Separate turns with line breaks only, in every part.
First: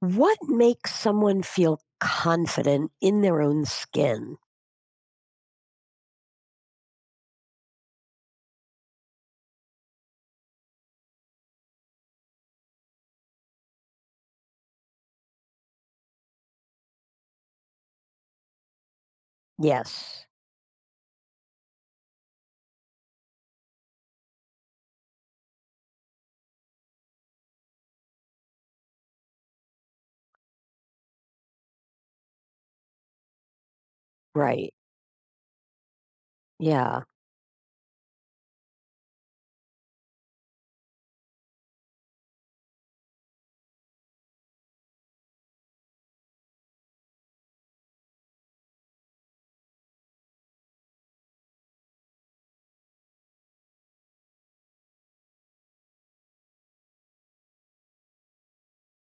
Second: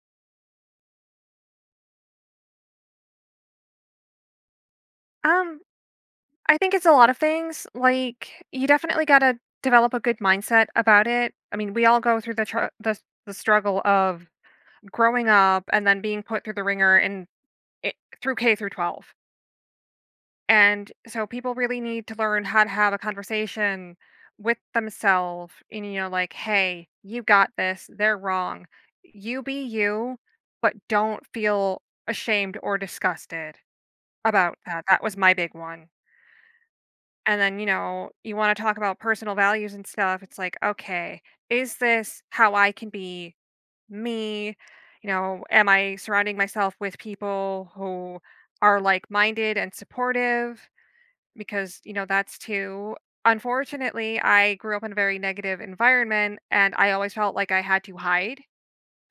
What makes someone feel confident in their own skin?
Um, I think it's a lot of things. Like, you definitely gotta develop a good mindset about it. I mean, we all go through the the struggle of growing up and then being put through the ringer and it, through K through 12.
Yes.
And so people really need to learn how to have a conversation with themselves and you know like, "Hey, you got this. They're wrong. You be you, but don't feel ashamed or disgusted about
Right.
that." That was my big one.
Yeah.
And then you know you want to talk about personal values and stuff, it's like, okay, is this how I can be me? You know, am I surrounding myself with people who are like-minded and supportive? Because you know that's too— unfortunately, I grew up in a very negative environment and I always felt like I had to hide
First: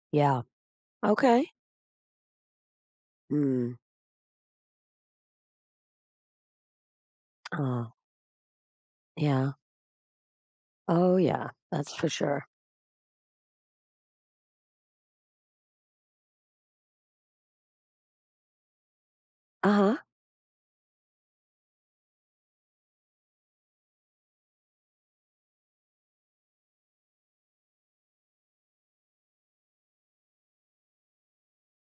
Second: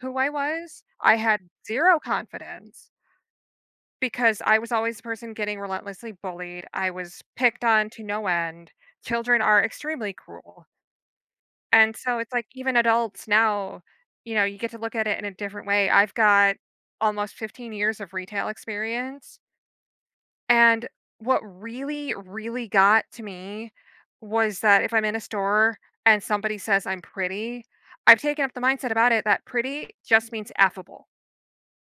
who I
Yeah.
was. I had
Okay.
zero confidence
Mm.
because I was always the person getting relentlessly bullied, I was picked on
Oh,
to no end, children
yeah.
are extremely cruel,
Oh, yeah. That's
and
for
so it's
sure.
like, even adults now, you know, you get to look at it in a different way. I've got almost 15 years of retail experience,
Uh huh.
and what really, really got to me was that if I'm in a store and somebody says I'm pretty, I've taken up the mindset about it that pretty just means affable,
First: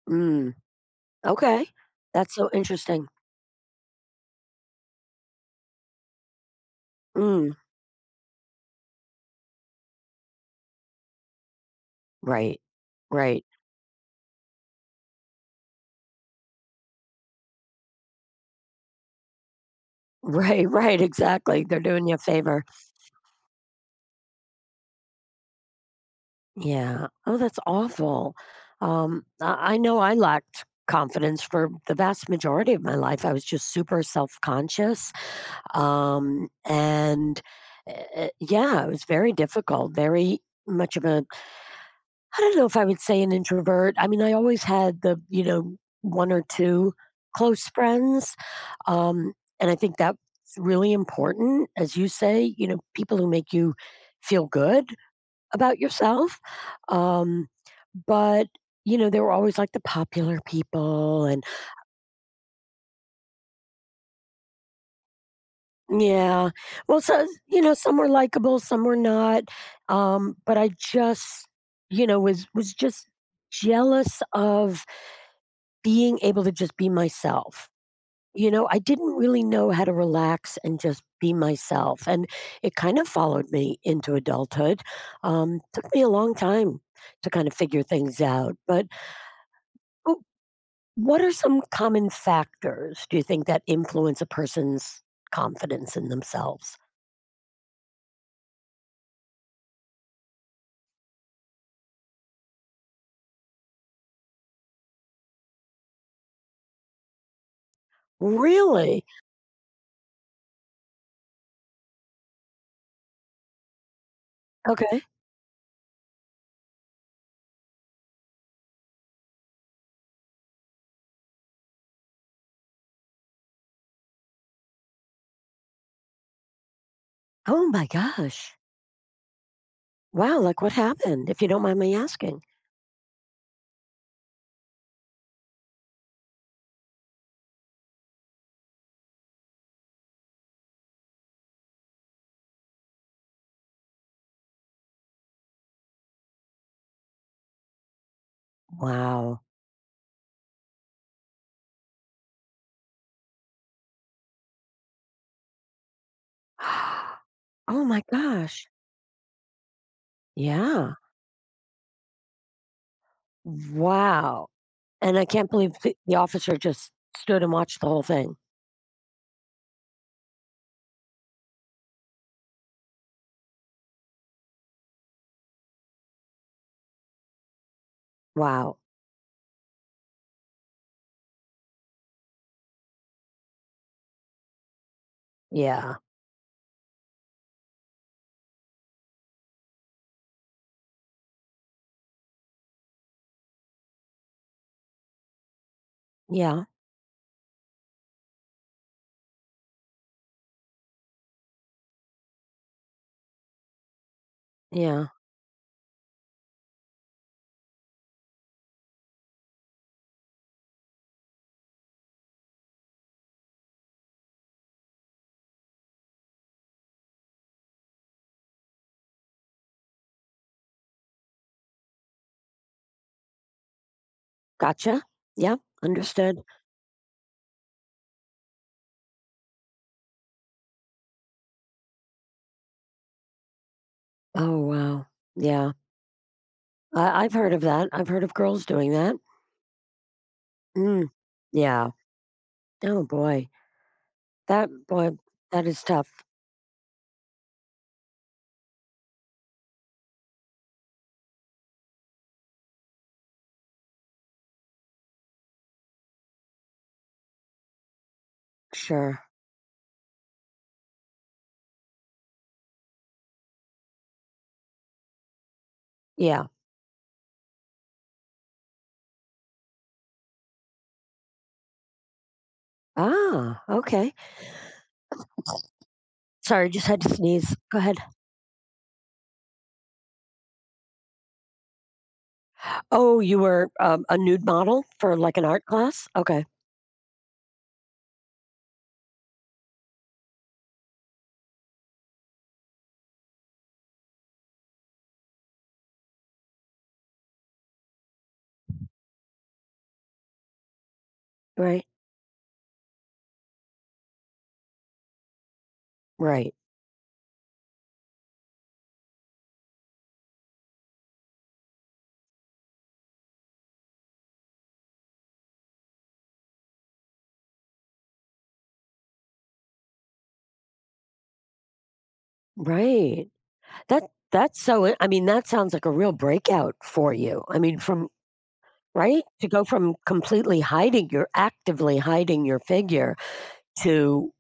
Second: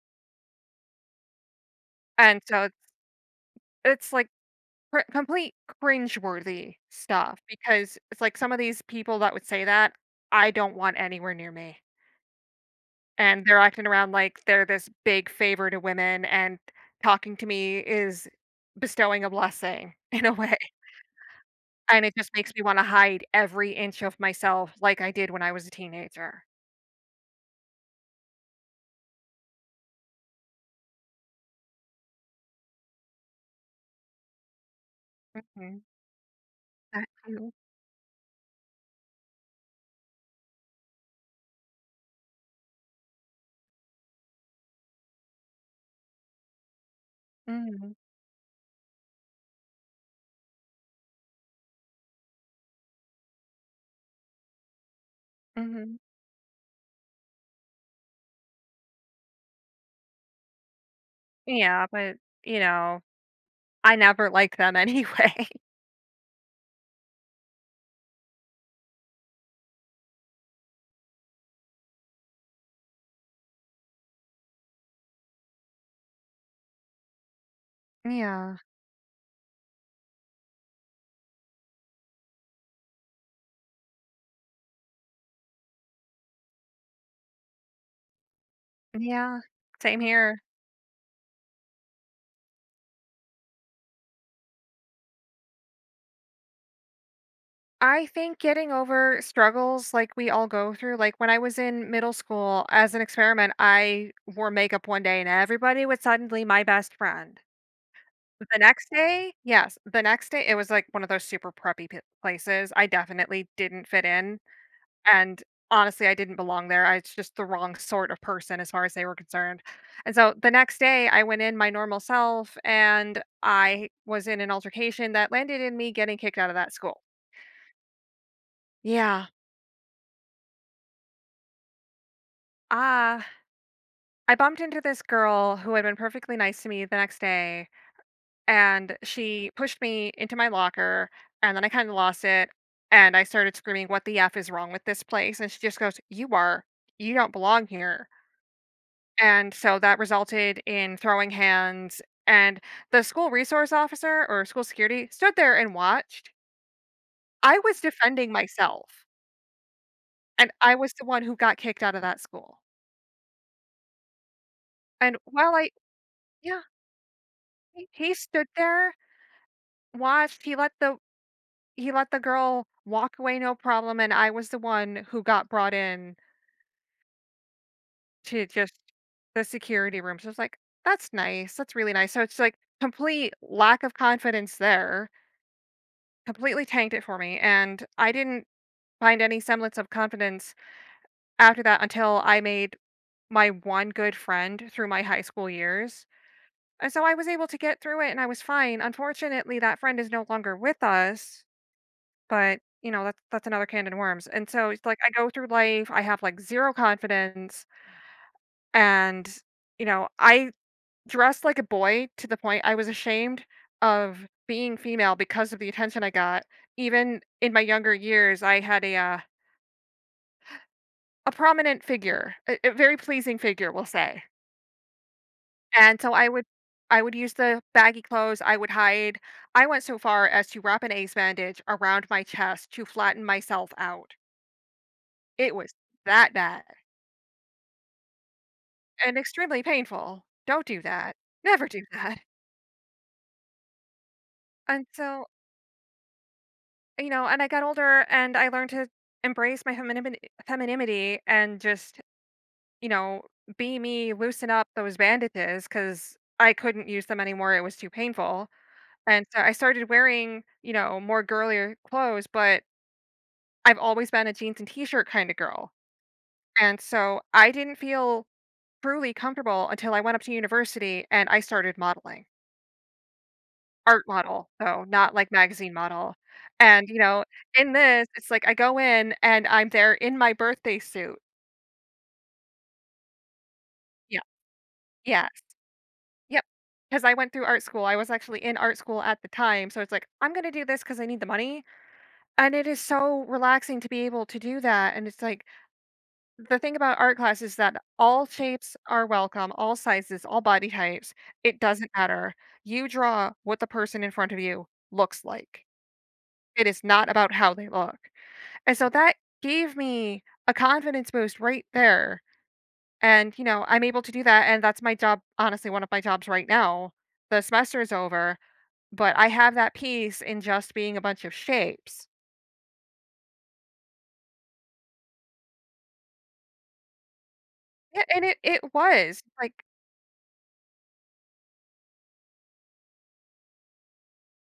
Mm. Okay. That's
and
so
so it's
interesting.
it's like, Cr— complete cringeworthy stuff,
Mm.
because it's like some of these people that would say that, I don't want anywhere near me,
Right. Right.
and they're acting around like they're this big favor to women, and talking to me is bestowing a blessing in a way,
Right. Right. Exactly. They're
and
doing you
it
a
just makes me
favor.
wanna hide every inch of myself like I did when I was a teenager.
Yeah. Oh, that's awful. I know I lacked confidence for the vast majority of my life. I was just super self conscious.
Mhm, that
And
too.
Yeah, it was very difficult, very much of a, I don't know if I would say an introvert. I mean, I always had the one or two close
Mhm,
friends. Um, and I think that's really important, as you say, you know, people who make you feel good about
mhm.
yourself. Um, but, you know, they were always like the popular people. And
Yeah, but, you know, I never liked them anyway.
yeah. Well, so, you know, some were likable, some were not. But I just, you know, was just jealous of being able to just be myself. You
Yeah,
know, I didn't really know how to relax and just be myself. And it kind of followed me into adulthood. Took me a long time to kind of figure things out. But
yeah, same
w-
here.
what are some common factors do you think that influence a person's confidence in themselves?
I think getting over struggles like we all go through, like when I was in middle school, as an experiment, I wore makeup one day and everybody was suddenly my best friend. The next
Really?
day— yes, the next day, it was like one of those super preppy p- places. I definitely didn't fit in.
Okay.
And honestly, I didn't belong there. I was just the wrong sort of person as far as they were concerned. And so the next day, I went in my normal self and I was in an altercation that landed in me getting kicked out of that school.
Oh my gosh.
Yeah.
Wow, like what happened? If you don't mind me asking.
Ah. I bumped into this girl who had been perfectly nice to me the next day, and she pushed me into my locker, and then I kind of lost it. And I started screaming, "What the F is wrong with this place?" And she just goes, "You are, you don't belong here."
Wow.
And so that resulted in throwing hands. And the school resource officer or school security stood there and watched. I was
Oh my
defending
gosh.
myself, and I
Yeah.
was the one who got kicked out of that school.
Wow.
And
And I can't
while I—
believe the officer
yeah,
just stood and watched the
he
whole
he
thing.
stood there, watched, He let the girl walk away, no problem, and I was the one who got brought in to just
Wow.
the security room. So it's like, that's nice. That's really nice. So it's like complete lack of confidence there,
Yeah.
completely tanked it for me. And I didn't find any semblance of confidence after that until I made my one good friend through my high school years.
Yeah.
And so I was able to get through it and I was fine. Unfortunately, that friend is no longer with us. But, you know, that's another can of worms, and so it's like,
Yeah.
I go through life, I have, like, 0 confidence, and, you know, I dressed like a boy to the point I was ashamed of being female because of the attention I got. Even in my younger years, I had a prominent figure, a very pleasing figure, we'll say,
Gotcha. Yeah.
and so I
Understood.
would— I would use the baggy clothes, I would hide— I went so far as to wrap an ace bandage around my chest to flatten myself out.
Oh, wow.
It
Yeah.
was that bad.
I've heard of that. I've heard of girls doing that.
And extremely painful. Don't do
Mm.
that. Never do
Yeah.
that.
Oh boy. That
And
boy,
so,
that is tough.
you know, and I got older and I learned to embrace my femininity and just, you know, be me, loosen up those bandages because I couldn't use them anymore. It was too painful.
Sure.
And so I started wearing, you know, more girlier clothes, but I've always been a jeans and t shirt kind of girl.
Yeah.
And so I didn't feel truly comfortable until I went up to university and I started modeling.
Ah,
Art
okay.
model, though, not, like, magazine model,
Sorry, just
and, you
had to
know,
sneeze.
in
Go ahead.
this, it's like I go in and I'm there in my birthday suit.
Oh, you were, a
Yeah.
nude model for,
Yes.
like, an art class?
Yep.
Okay.
Because I went through art school. I was actually in art school at the time, so it's like, "I'm gonna do this because I need the money," and it is so relaxing to be able to do that, and it's like, the thing about art class is that all shapes are welcome, all sizes, all body types. It
Right.
doesn't matter. You draw what the person in front of you looks like.
Right.
It is not about how they look. And so that gave me a confidence boost right there. And, you know, I'm able to do that. And that's my job, honestly, one of my jobs right now. The semester is over, but I have that piece in just being a bunch of shapes.
Right. That that's so I mean, that sounds like a real breakout for you. I mean,
Yeah,
from
and it was
right? To
like—
go from completely hiding your actively hiding your figure to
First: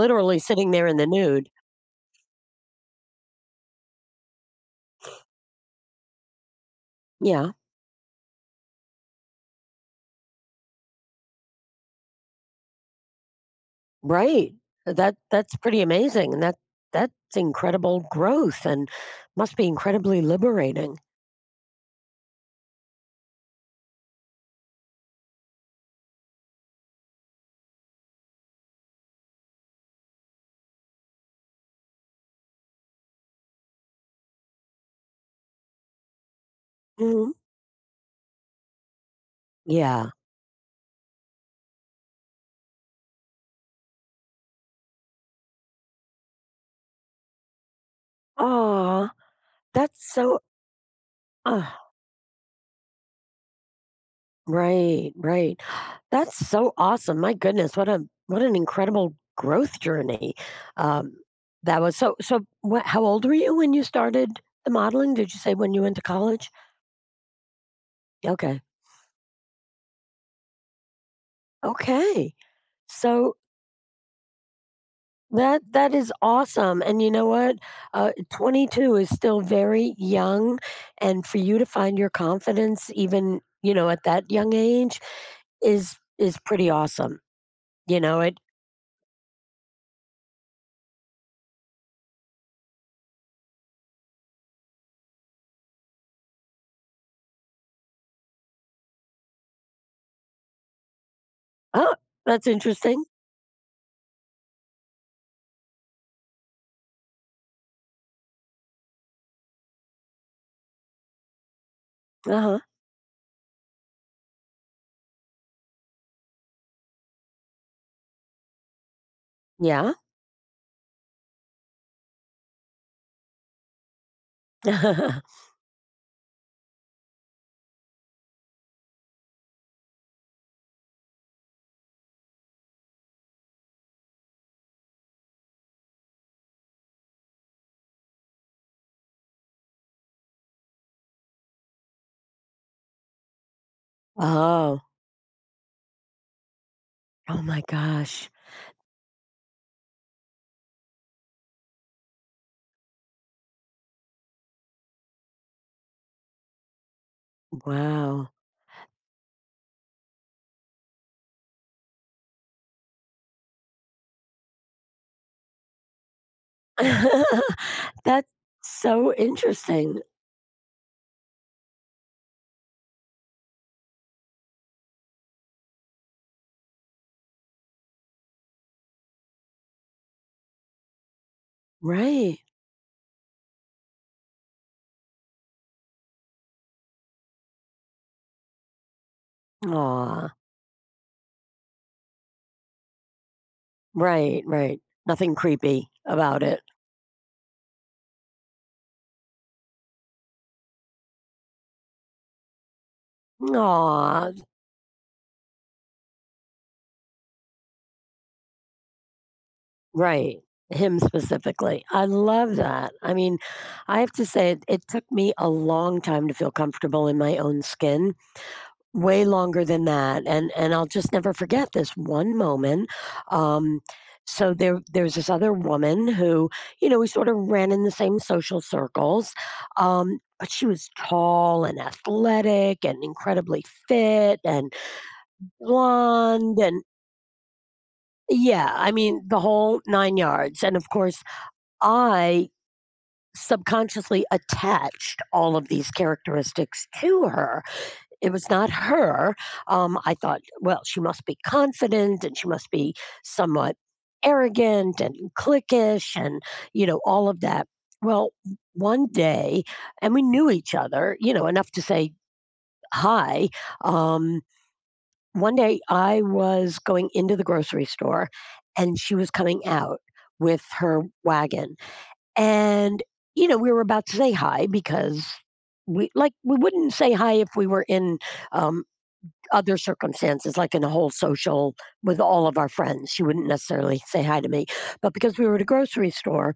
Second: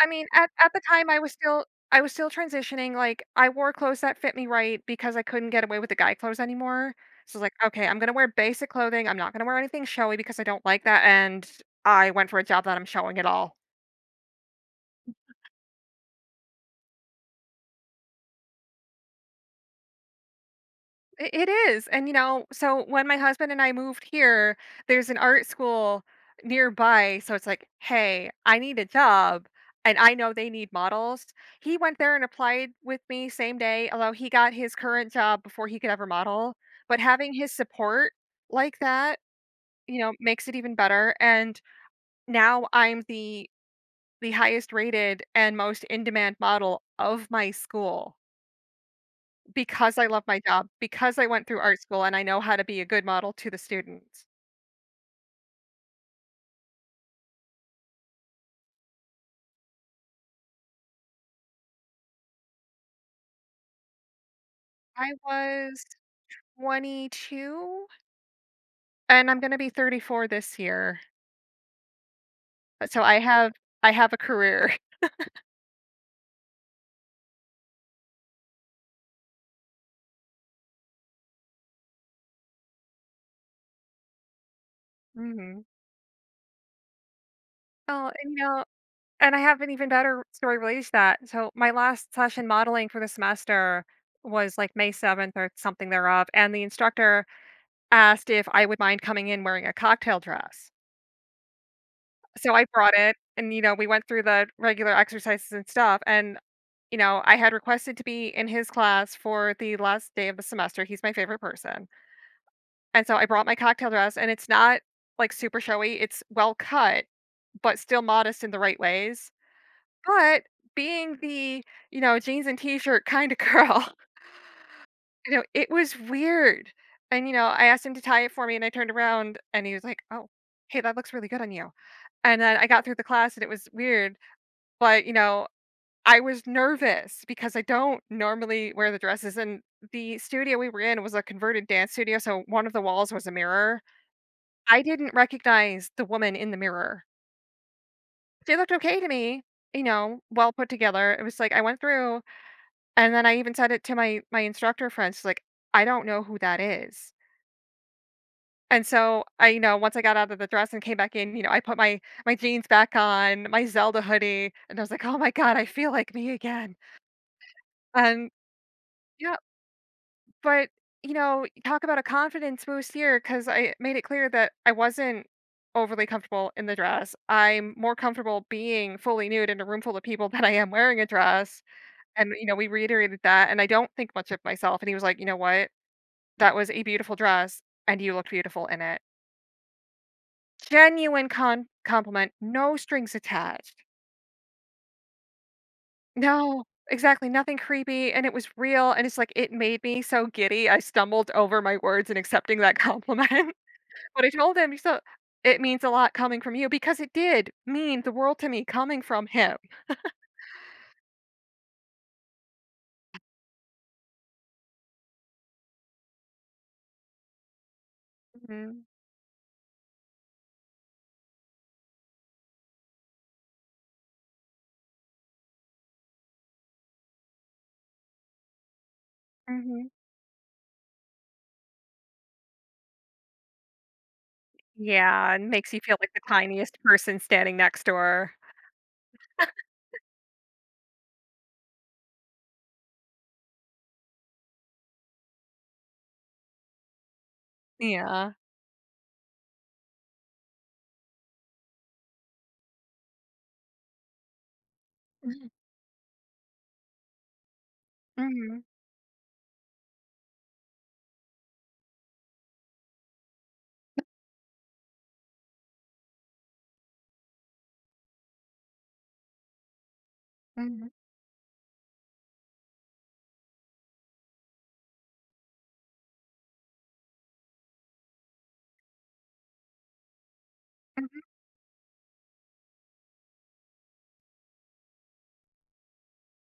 I mean,
sitting
at the
there in the
time I was
nude.
still— I was still transitioning. Like, I wore clothes that fit me right because I couldn't get away with the guy clothes anymore. So it's
Yeah.
like, okay, I'm going to wear basic clothing. I'm not going to wear anything showy because I don't like that. And I went for a job that I'm showing at all.
Right. That that's pretty amazing, and that that's incredible growth and must be incredibly liberating.
I— it is. And you know, so when my husband and I moved here, there's an art school nearby. So it's like, hey, I need a job and I know they need models. He went there and applied with me same day, although he got his current job before he could ever model. But
Mhm.
having his support like that, you
Yeah.
know, makes it even better. And now I'm the highest rated and most in demand model of my school.
Aw.
Because
That's
I love
so
my job, because I went through art
ah,
school and I know how to be a good model to the students.
right, right. That's so awesome. My goodness, what a what an incredible growth journey. Um, that was so so what how old were you when you started the
I
modeling? Did you say when you
was
went to college?
22
Okay.
and I'm gonna be 34 this year.
Okay.
So I
So
have— I have a career.
that that is awesome. And you know what? Uh, 22 is still very young and for you to find your confidence even, you know, at that young age
Mhm.
is pretty awesome. You
Oh,
know,
and,
it
you know, and I have an even better story related to that. So, my last session modeling for the semester was, like, May 7th or something thereof, and the instructor asked if I would mind coming in wearing a cocktail dress.
Oh, that's
So I brought
interesting.
it, and, you know, we went through the regular exercises and stuff, and you know, I had requested to be in his class for the last day of the semester. He's my favorite person.
Uh-huh.
And so I brought my cocktail dress, and it's not like super showy, it's well cut, but still modest in the right ways.
Yeah.
But being the, you know, jeans and t shirt kind of girl, you know, it was weird. And, you know, I asked him to tie it for me, and I turned around and he was like, oh, hey, that looks really good on you. And then I got through the class, and it was weird. But, you know, I was nervous because I don't normally wear the dresses, and the studio we were in was a converted dance studio, so one of the walls was a mirror.
Oh.
I didn't recognize the woman in the mirror.
Oh my gosh.
She looked okay to me, you know, well put together. It was like I went through, and then I even said it to my instructor friend. She's like, "I don't know who that is."
Wow.
And so I, you know, once I got out of the dress and came back in, you know, I put my jeans back on, my Zelda hoodie, and I was like, "Oh my god, I feel like me again."
That's
And
so
yeah,
interesting.
but, you know, talk about a confidence boost here, because I made it clear that I wasn't overly comfortable in the dress. I'm more comfortable being fully nude in a room full of people than I am wearing a dress, and,
Right.
you know, we reiterated that, and I don't think much of myself, and he was like, "You know what? That was a beautiful dress, and you looked beautiful in it."
Aw.
Genuine con— compliment, no strings attached.
Right, right. Nothing creepy about it.
No, exactly, nothing creepy, and it was real, and it's like, it made me so giddy, I stumbled over my words in accepting that compliment. But I
Aw.
told him, so it means a lot coming from you, because it did mean the world to me coming from him.
Right. Him specifically. I love that. I mean, I have to say it, it took me a long time to feel comfortable in my own skin.
Mhm,
Way longer than that, and I'll just never forget this one moment, um, so there's this other woman who, you know, we sort of ran in the same social circles,
mhm.
but she was tall and athletic and incredibly fit and
Yeah, and makes you feel like the
blonde
tiniest
and
person standing next door.
yeah, I mean, the whole 9 yards, and of course, I subconsciously attached all of these characteristics to her. It
Yeah.
was not her. I thought, well, she must be confident and she must be somewhat arrogant and
Mhm,
cliquish and, you know, all of that. Well,
mhm,
one day, and we knew each other, you know, enough to say hi. Um, One day I was going into the grocery store and she was coming out with
mhm,
her wagon. And, you know, we were about to say hi because we like we wouldn't say hi if we were in um, other circumstances, like in a whole
mhm.
social with all of our friends. She wouldn't necessarily say hi to me. But because we were at a grocery store,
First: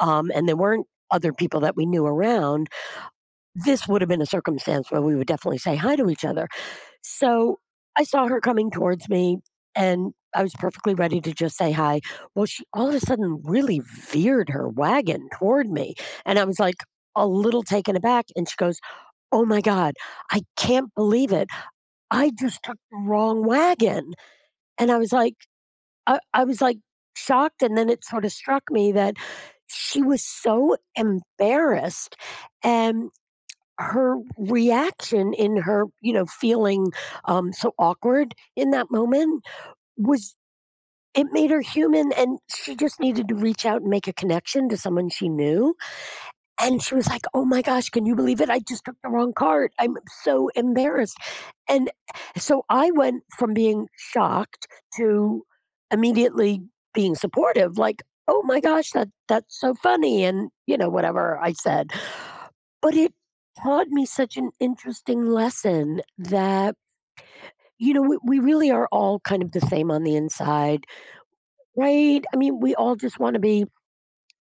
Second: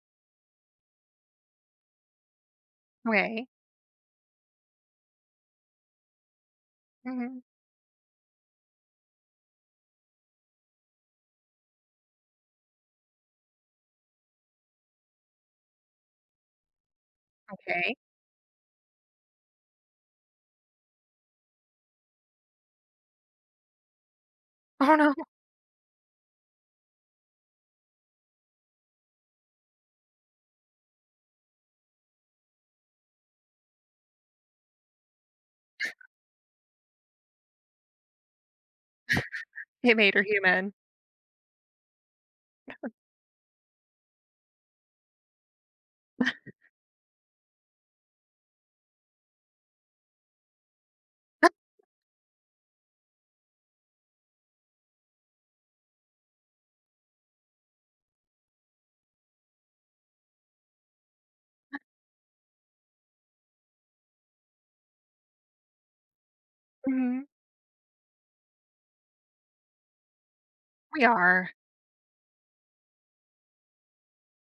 and there weren't other people that we knew around,
Way.
this would have been a circumstance where we would definitely say hi to each other.
Mhm.
So I saw her coming towards me and I was perfectly ready to just say hi. Well, she all of a sudden really veered her wagon toward me. And I was like, a little taken
Okay.
aback. And she goes, "Oh my God, I can't believe it. I just took the wrong wagon," and
Oh,
I was
no.
like I was, like, shocked, and then it sort of struck me that she was so embarrassed, and her reaction in her, you know, feeling, so awkward in that moment
It made her
was
human.
it made her human, and she just needed to reach out and make a connection to someone she knew, and she was like, "Oh my gosh, can you believe it? I just took the wrong cart. I'm so embarrassed." And eh, so I went from being shocked to immediately being supportive, like, "Oh my gosh, that that's so funny," and, you know, whatever I said. But it taught me such an interesting lesson that,
Mhm.
you know, we really are all kind of the same on the inside,
We are.
right? I mean, we all just want to be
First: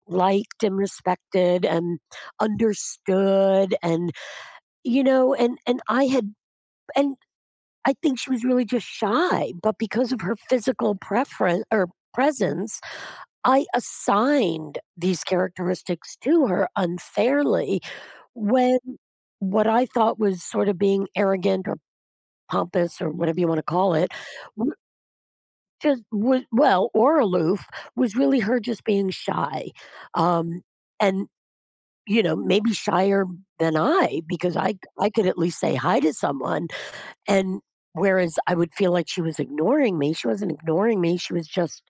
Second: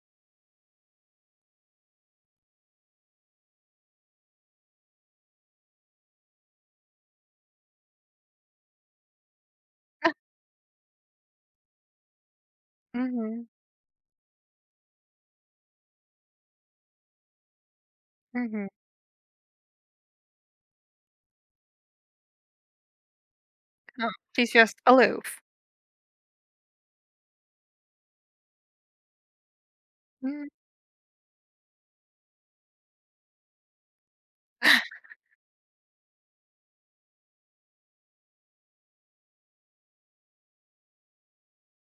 liked and respected and understood and you know and I think she was really just shy, but because of her physical preference or presence,
Mhm,
I assigned these characteristics to her unfairly
mhm.
when what I thought was sort of being arrogant or pompous or whatever you want to call it,
Oh, she's
w-
just aloof.
just was, well, or aloof was really her just being shy.
Mhm.
Um, and you know, maybe shyer than I, because I I could at least say hi to someone. And whereas I would feel like she was ignoring me, she wasn't ignoring me. She was just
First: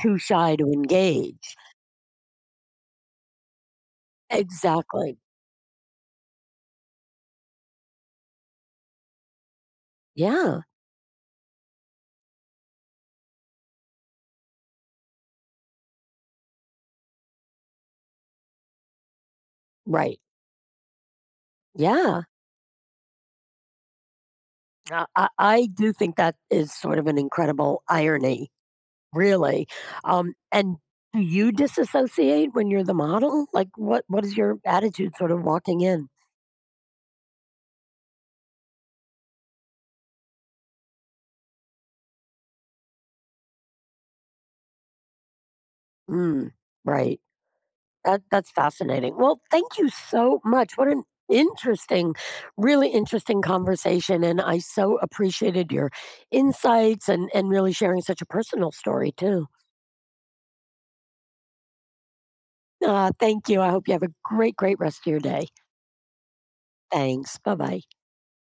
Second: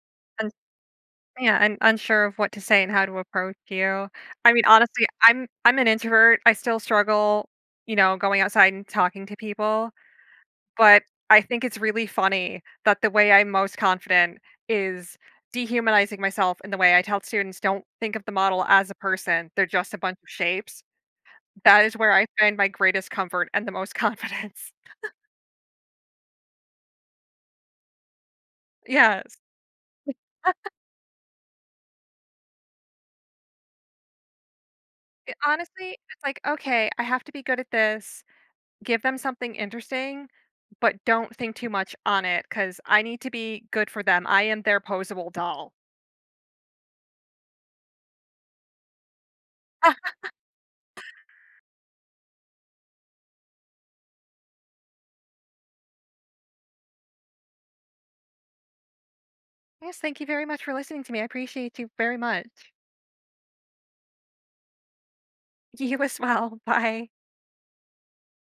too shy to engage.
Yeah, and unsure of what to say and how to approach you. I mean, honestly,
Exactly.
I'm an introvert. I still struggle, you know, going outside and talking to people,
Yeah.
but I think it's really funny that the way I'm most confident is dehumanizing myself in the way I tell students, don't think of the model as a person. They're just a bunch
Right.
of shapes. That is where
Yeah.
I find my greatest comfort and the most confidence.
I do think that is sort of an incredible irony,
Yes.
really. And do you disassociate when you're the model? Like, what is your attitude sort
It—
of walking
honestly,
in?
it's like, okay, I have to be good at this. Give them something interesting, but don't think too much on it because I need to be good for them. I am their posable doll.
Mm, right. That that's fascinating. Well, thank you
Ah,
so much. What an interesting, really interesting conversation, and I so appreciated your insights and really sharing such a personal story too.
yes, thank you very much for listening to me. I appreciate you very much.
Thank you. I hope you have a great, great rest of your day.
You as well. Bye.
Thanks. Bye bye.